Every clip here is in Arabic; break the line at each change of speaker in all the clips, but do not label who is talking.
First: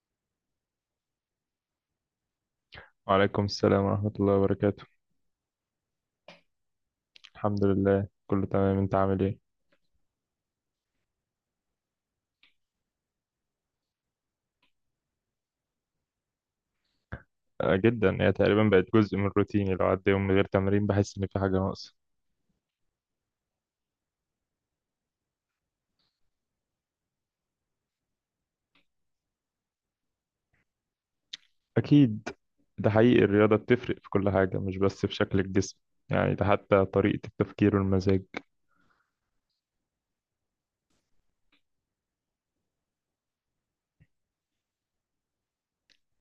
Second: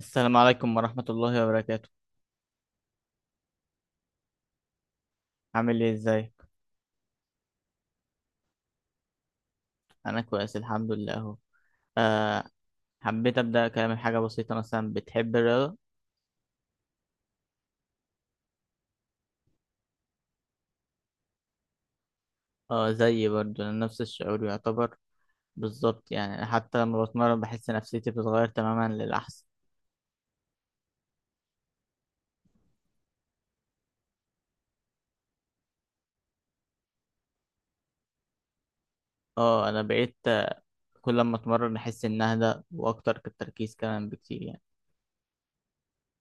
السلام عليكم ورحمة الله وبركاته.
وعليكم السلام ورحمة الله وبركاته.
عامل ايه ازاي؟
الحمد لله، كله تمام. انت عامل ايه؟
انا كويس الحمد لله اهو. أه. حبيت ابدأ كلامي بحاجة بسيطة، مثلا بتحب الرياضة؟
آه، جدا، هي تقريبا بقت جزء من روتيني. لو عدى يوم من غير تمرين بحس ان في حاجة ناقصة.
اه، زيي برضو، انا نفس الشعور يعتبر. بالظبط، يعني أنا حتى لما بتمرن بحس نفسيتي بتتغير تماما للأحسن.
اكيد. ده حقيقي، الرياضة بتفرق في كل حاجة، مش بس في شكل الجسم. يعني ده حتى طريقة التفكير والمزاج.
اه انا بقيت، كل ما اتمرن احس ان اهدى واكتر، التركيز كمان بكتير يعني.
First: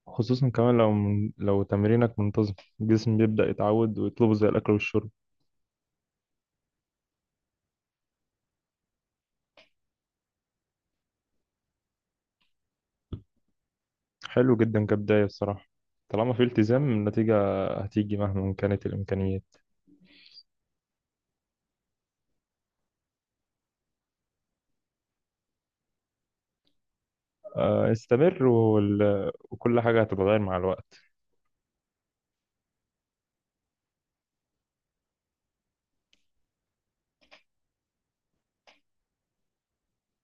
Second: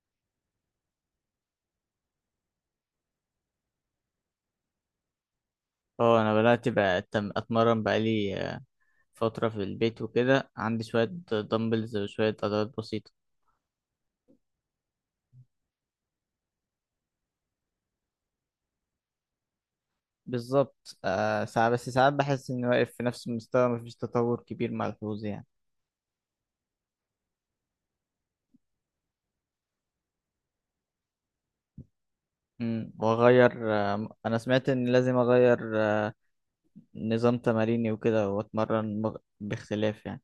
خصوصا كمان لو لو تمرينك منتظم، الجسم بيبدأ يتعود ويطلبه زي الأكل والشرب.
اه انا بدأت بقى اتمرن بقالي فترة في البيت وكده، عندي شوية دمبلز وشوية عضلات بسيطة.
حلو جدا كبداية الصراحة. طالما في التزام، النتيجة هتيجي مهما كانت الإمكانيات.
بالظبط. ساعات، ساعات بحس إني واقف في نفس المستوى، مفيش تطور كبير ملحوظ يعني.
آه، استمر، وكل حاجة هتتغير مع الوقت.
وأغير، أنا سمعت إن لازم أغير نظام تماريني وكده، وأتمرن باختلاف يعني.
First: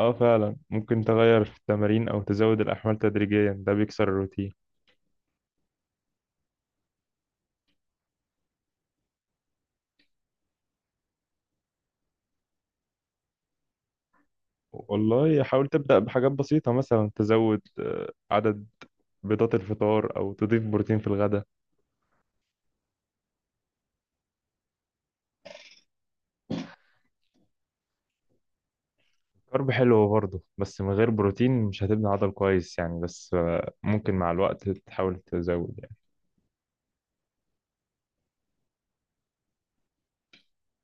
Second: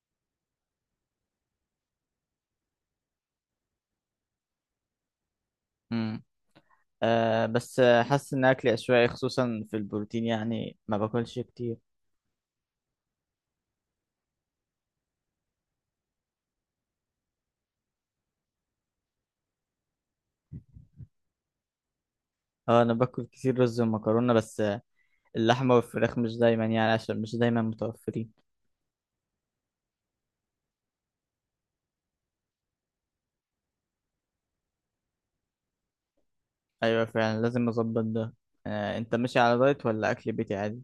اه فعلا، ممكن تغير في التمارين او تزود الاحمال تدريجيا، ده بيكسر الروتين.
امم بس حاسس إن أكلي عشوائي، خصوصا في البروتين، يعني ما باكلش كتير.
والله حاول تبدا بحاجات بسيطه، مثلا تزود عدد بيضات الفطار، او تضيف بروتين في الغداء.
اه أنا باكل كتير رز ومكرونة، بس اللحمة والفراخ مش دايما يعني، عشان مش دايما متوفرين.
كارب حلو برضه، بس من غير بروتين مش هتبني عضل كويس يعني. بس ممكن مع الوقت تحاول تزود يعني.
أيوة، فعلا لازم أظبط ده. أنت ماشي على دايت ولا أكل بيتي عادي؟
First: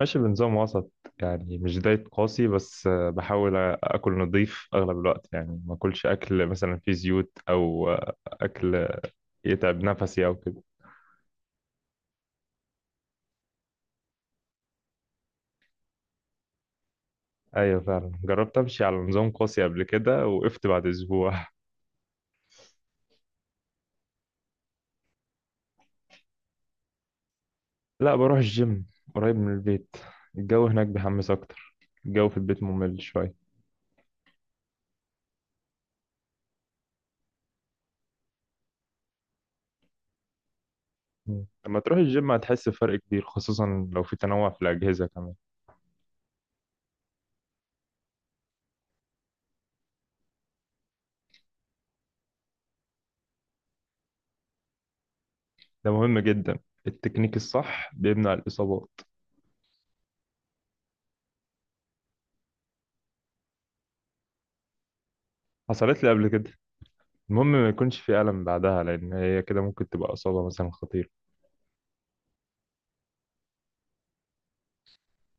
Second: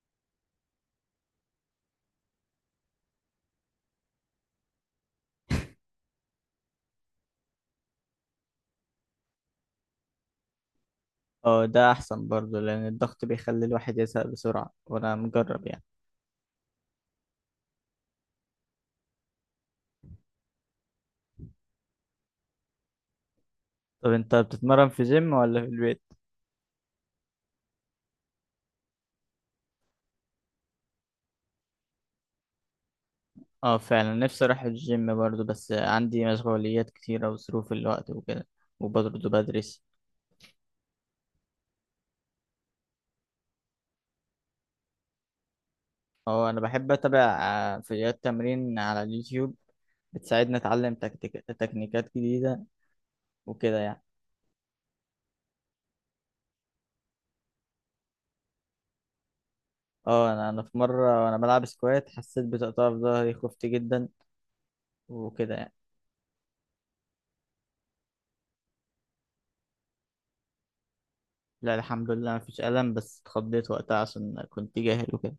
ماشي بنظام وسط، يعني مش دايت قاسي. بس بحاول اكل نظيف اغلب الوقت، يعني ما اكلش اكل مثلا فيه زيوت او اكل يتعب نفسي او كده.
اه، ده احسن برضه، لان الضغط بيخلي الواحد يزهق بسرعة، وانا مجرب يعني.
ايوه فعلا، جربت امشي على نظام قاسي قبل كده، وقفت بعد اسبوع.
طب انت بتتمرن في جيم ولا في البيت؟
لا، بروح الجيم، قريب من البيت. الجو هناك بيحمس اكتر، الجو في البيت ممل شويه.
اه فعلا، نفسي اروح الجيم برضه، بس عندي مشغوليات كتيرة وظروف الوقت وكده، وبرضه بدرس.
مم. لما تروح الجيم هتحس بفرق كبير، خصوصا لو في تنوع في الاجهزه كمان.
اه انا بحب اتابع فيديوهات تمرين على اليوتيوب، بتساعدني اتعلم تكنيكات جديدة وكده يعني.
ده مهم جدا، التكنيك الصح بيمنع الاصابات.
اه انا في مرة وانا بلعب سكوات حسيت بتقطع في ظهري، خفت جدا وكده يعني.
حصلت لي قبل كده. المهم ما يكونش في الم بعدها، لان هي كده ممكن تبقى اصابه مثلا خطيره.
لا الحمد لله مفيش ألم، بس اتخضيت وقتها عشان كنت جاهل وكده.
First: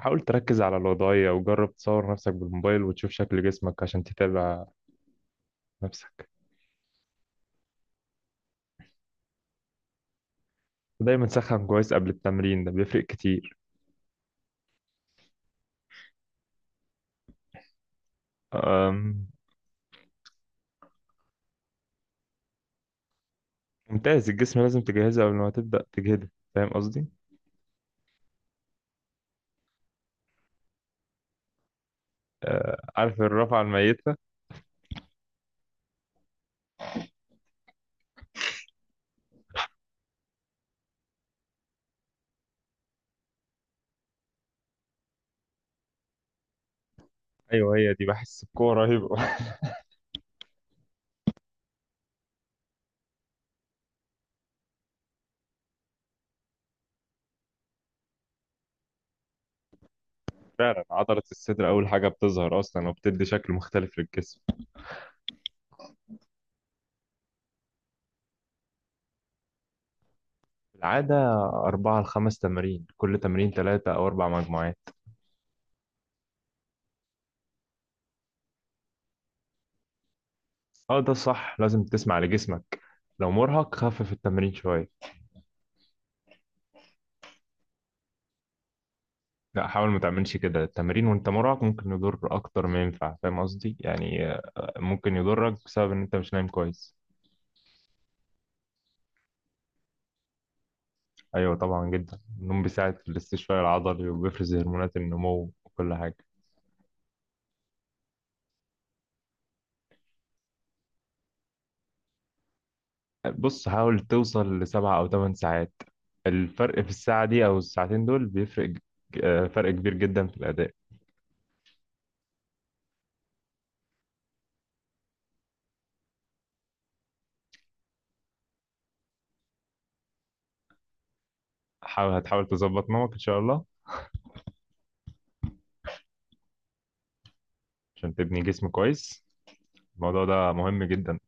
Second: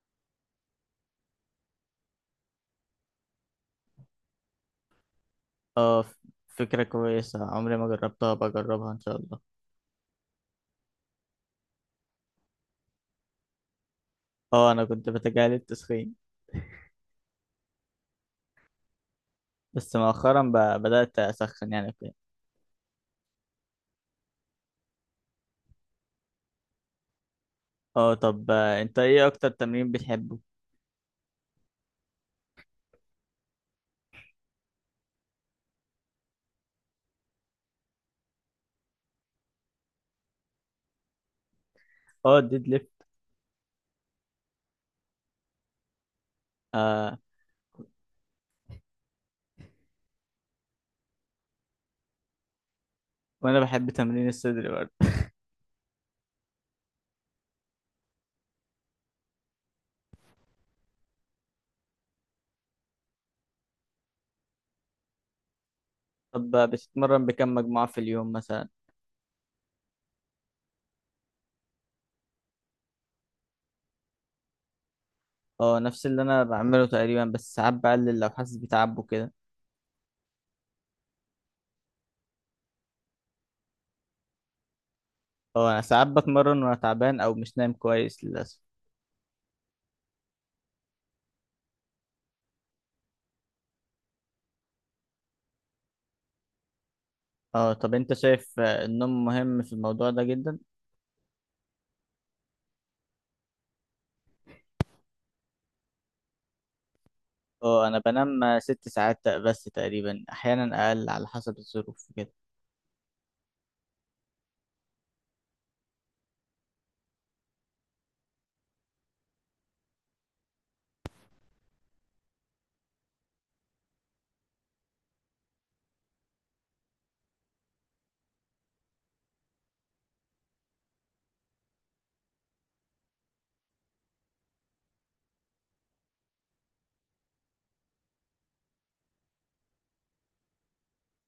حاول تركز على الوضعيه، وجرب تصور نفسك بالموبايل وتشوف شكل جسمك عشان تتابع
اه،
نفسك.
فكرة كويسة، عمري ما جربتها، بجربها ان شاء الله.
دايما سخن كويس قبل التمرين، ده بيفرق كتير.
اه انا كنت بتجاهل التسخين،
أم،
بس مؤخرا بدأت اسخن يعني كده.
ممتاز. الجسم لازم تجهزه قبل ما تبدأ تجهده، فاهم قصدي؟
اه، طب انت ايه اكتر تمرين بتحبه؟
عارف الرفعة الميتة؟
اه، الديد ليفت. آه.
أيوه، هي دي بحس بقوة رهيبة.
وانا بحب تمرين الصدر برضه.
فعلا عضلة الصدر أول حاجة بتظهر أصلا، وبتدي شكل مختلف للجسم.
طب بتتمرن بكم مجموعة في اليوم مثلا؟
في العادة 4 ل5 تمارين، كل تمرين 3 أو 4 مجموعات.
اه، نفس اللي انا بعمله تقريبا، بس ساعات بقلل لو حاسس بتعب وكده.
أه ده صح، لازم تسمع لجسمك. لو مرهق خفف التمرين شوية.
اه انا ساعات بتمرن وانا تعبان او مش نايم كويس للاسف.
لا، حاول ما تعملش كده. التمرين وانت مرهق ممكن يضر اكتر ما ينفع، فاهم قصدي؟ يعني ممكن يضرك بسبب ان انت مش نايم كويس.
اه طب انت شايف النوم مهم في الموضوع ده جدا؟
ايوه طبعا جدا، النوم بيساعد في الاستشفاء العضلي، وبيفرز هرمونات النمو وكل حاجه.
اه انا بنام 6 ساعات بس تقريبا، احيانا اقل على حسب الظروف كده.
بص، حاول توصل لسبع او ثمان ساعات. الفرق في الساعه دي او الساعتين دول بيفرق فرق كبير جدا في الاداء. هتحاول تظبط نومك ان شاء الله، عشان تبني جسم كويس. الموضوع ده مهم جدا.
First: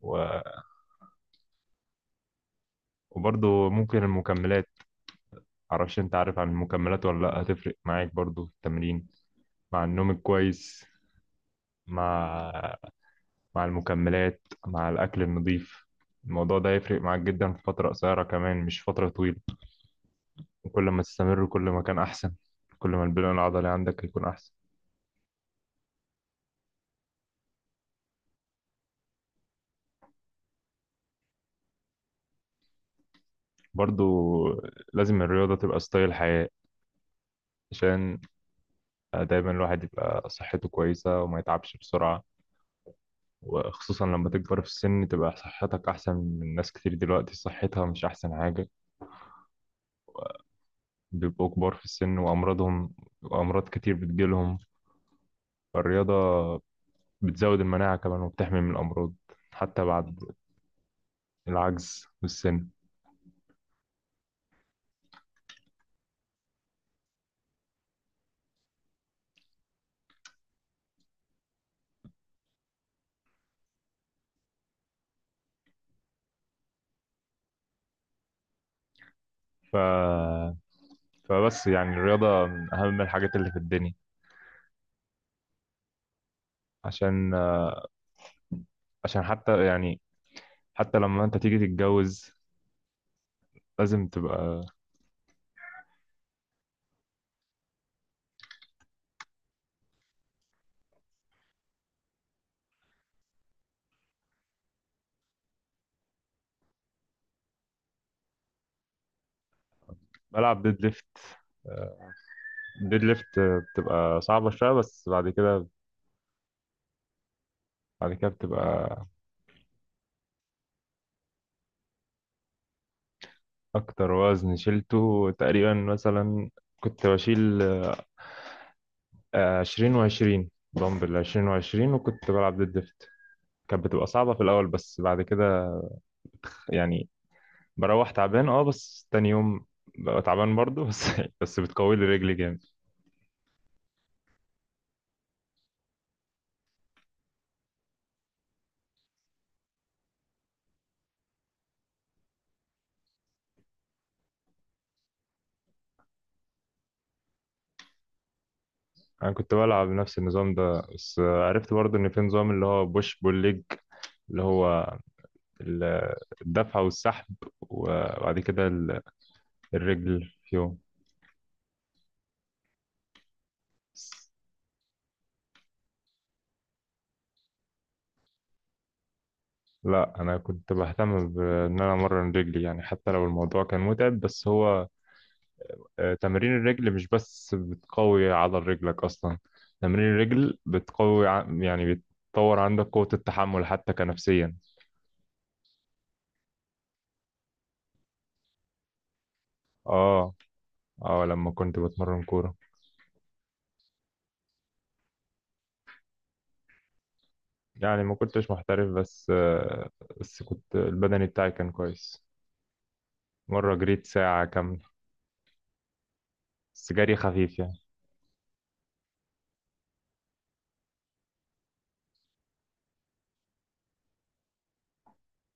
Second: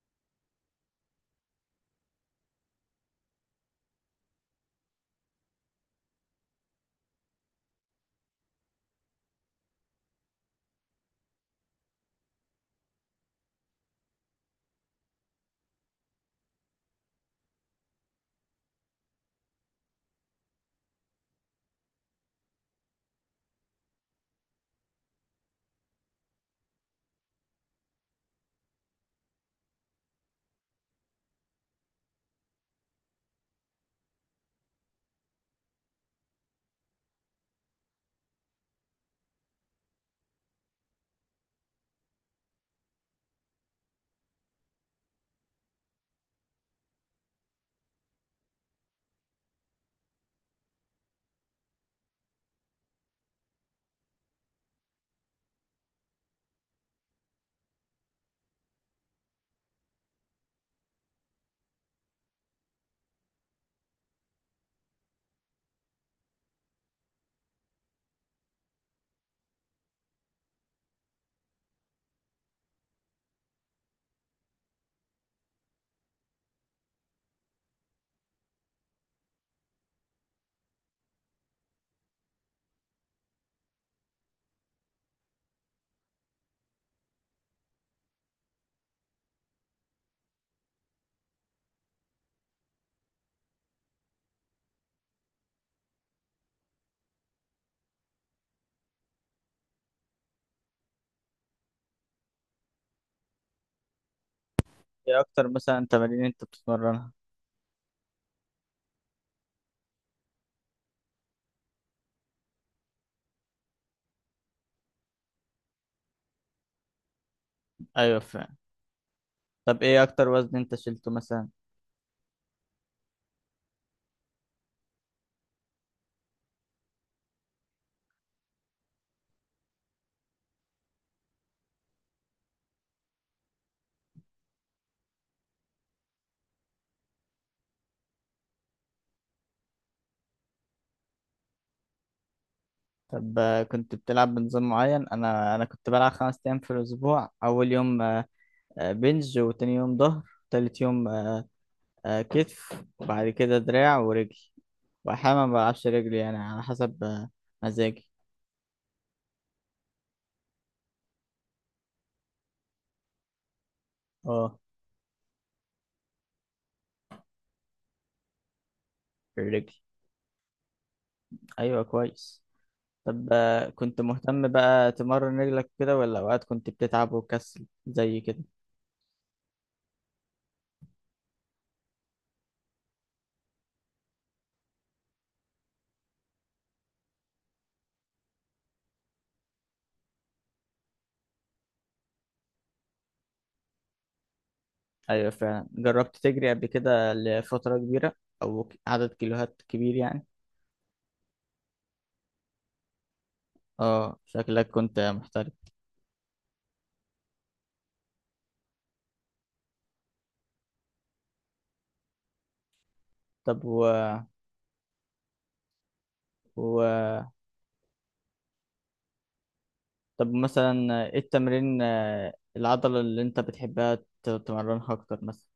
و... وبرضه ممكن المكملات. معرفش انت عارف عن المكملات ولا لأ. هتفرق معاك برضو في التمرين، مع النوم الكويس، مع مع المكملات، مع الأكل النظيف. الموضوع ده هيفرق معاك جدا في فترة قصيرة، كمان مش فترة طويلة. وكل ما تستمر كل ما كان أحسن، كل ما البناء العضلي عندك هيكون أحسن. برضو لازم الرياضة تبقى ستايل حياة، عشان دايما الواحد يبقى صحته كويسة وما يتعبش بسرعة. وخصوصا لما تكبر في السن، تبقى صحتك أحسن من ناس كتير دلوقتي صحتها مش أحسن حاجة. بيبقوا كبار في السن وأمراضهم، وأمراض كتير بتجيلهم. فالرياضة بتزود المناعة كمان، وبتحمي من الأمراض حتى بعد العجز والسن. ف... فبس يعني الرياضة من أهم الحاجات اللي في الدنيا. عشان عشان حتى يعني، حتى لما أنت تيجي تتجوز لازم تبقى.
ايه اكتر مثلا تمارين انت بتتمرنها؟
بلعب ديد ليفت. ديد ليفت بتبقى صعبة شوية، بس بعد كده. بعد
ايوه
كده
فعلا.
بتبقى.
طب ايه اكتر وزن انت شلته مثلا؟
أكتر وزن شلته تقريبا مثلا، كنت بشيل 20 و20 دمبل، 20 و20، وكنت بلعب ديد ليفت. كانت بتبقى صعبة في الأول، بس بعد كده يعني بروح تعبان، اه بس تاني يوم ببقى تعبان برضه. بس بس بتقوي لي رجلي جامد.
طب كنت بتلعب بنظام معين؟ انا كنت بلعب 5 ايام في الاسبوع، اول يوم بنج، وتاني يوم ظهر، تالت يوم كتف، وبعد كده دراع ورجل، واحيانا ما بلعبش رجلي يعني، على حسب مزاجي.
أنا كنت بلعب نفس النظام ده، بس عرفت برضه إن في نظام اللي هو بوش بول ليج، اللي
اه.
هو ال- الدفع والسحب، وبعد كده
الرجل.
الرجل فيهم.
ايوه كويس. طب كنت مهتم بقى تمرن رجلك كده، ولا اوقات كنت بتتعب وكسل زي كده؟
لا، أنا كنت بهتم بإن أنا أمرن رجلي، يعني حتى لو الموضوع كان متعب. بس هو تمارين الرجل مش بس بتقوي عضل رجلك أصلا، تمارين الرجل بتقوي يعني بتطور عندك قوة التحمل حتى كنفسيا.
ايوه فعلا. جربت تجري قبل كده لفترة كبيرة، او عدد كيلوهات كبير يعني؟
اه اه، لما كنت بتمرن كورة.
اه، شكلك كنت محترف.
يعني ما كنتش محترف، بس كنت البدني بتاعي كان كويس.
طب
مرة جريت ساعة كاملة، بس جري
و...
خفيف يعني.
طب مثلا ايه التمرين آه، العضلة اللي انت بتحبها تمرنها اكتر مثلا؟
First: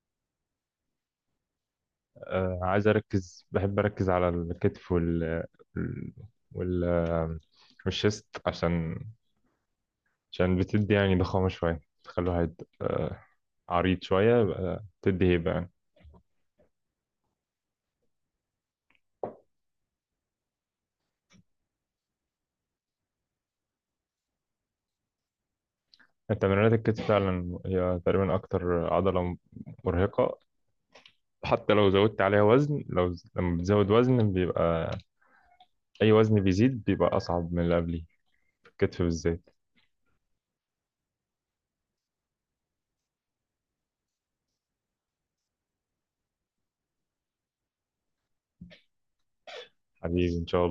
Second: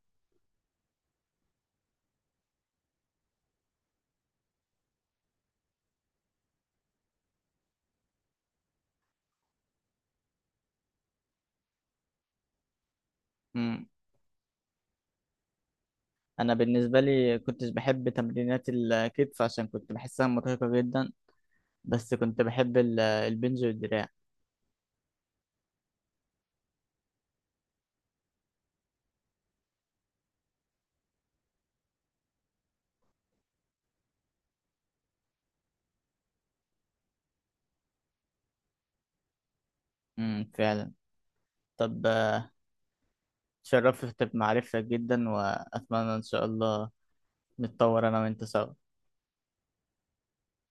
عايز أركز بحب أركز على الكتف وال وال- والشيست، عشان بتدي يعني ضخامة شوية، تخلي الواحد
مم.
عريض شوية، يبقى تدي هيبة يعني.
انا بالنسبة لي كنتش بحب تمرينات الكتف عشان كنت بحسها مرهقة جدا، بس كنت بحب البنج والدراع.
تمرينات الكتف فعلا هي تقريبا أكتر عضلة مرهقة. حتى لو زودت عليها وزن، لما بتزود وزن بيبقى أي وزن بيزيد بيبقى أصعب من اللي قبليه، في الكتف بالذات.
مم. فعلا. طب، شرفت بمعرفتك جدا، وأتمنى إن شاء الله نتطور أنا وأنت سوا.
حبيبي إن شاء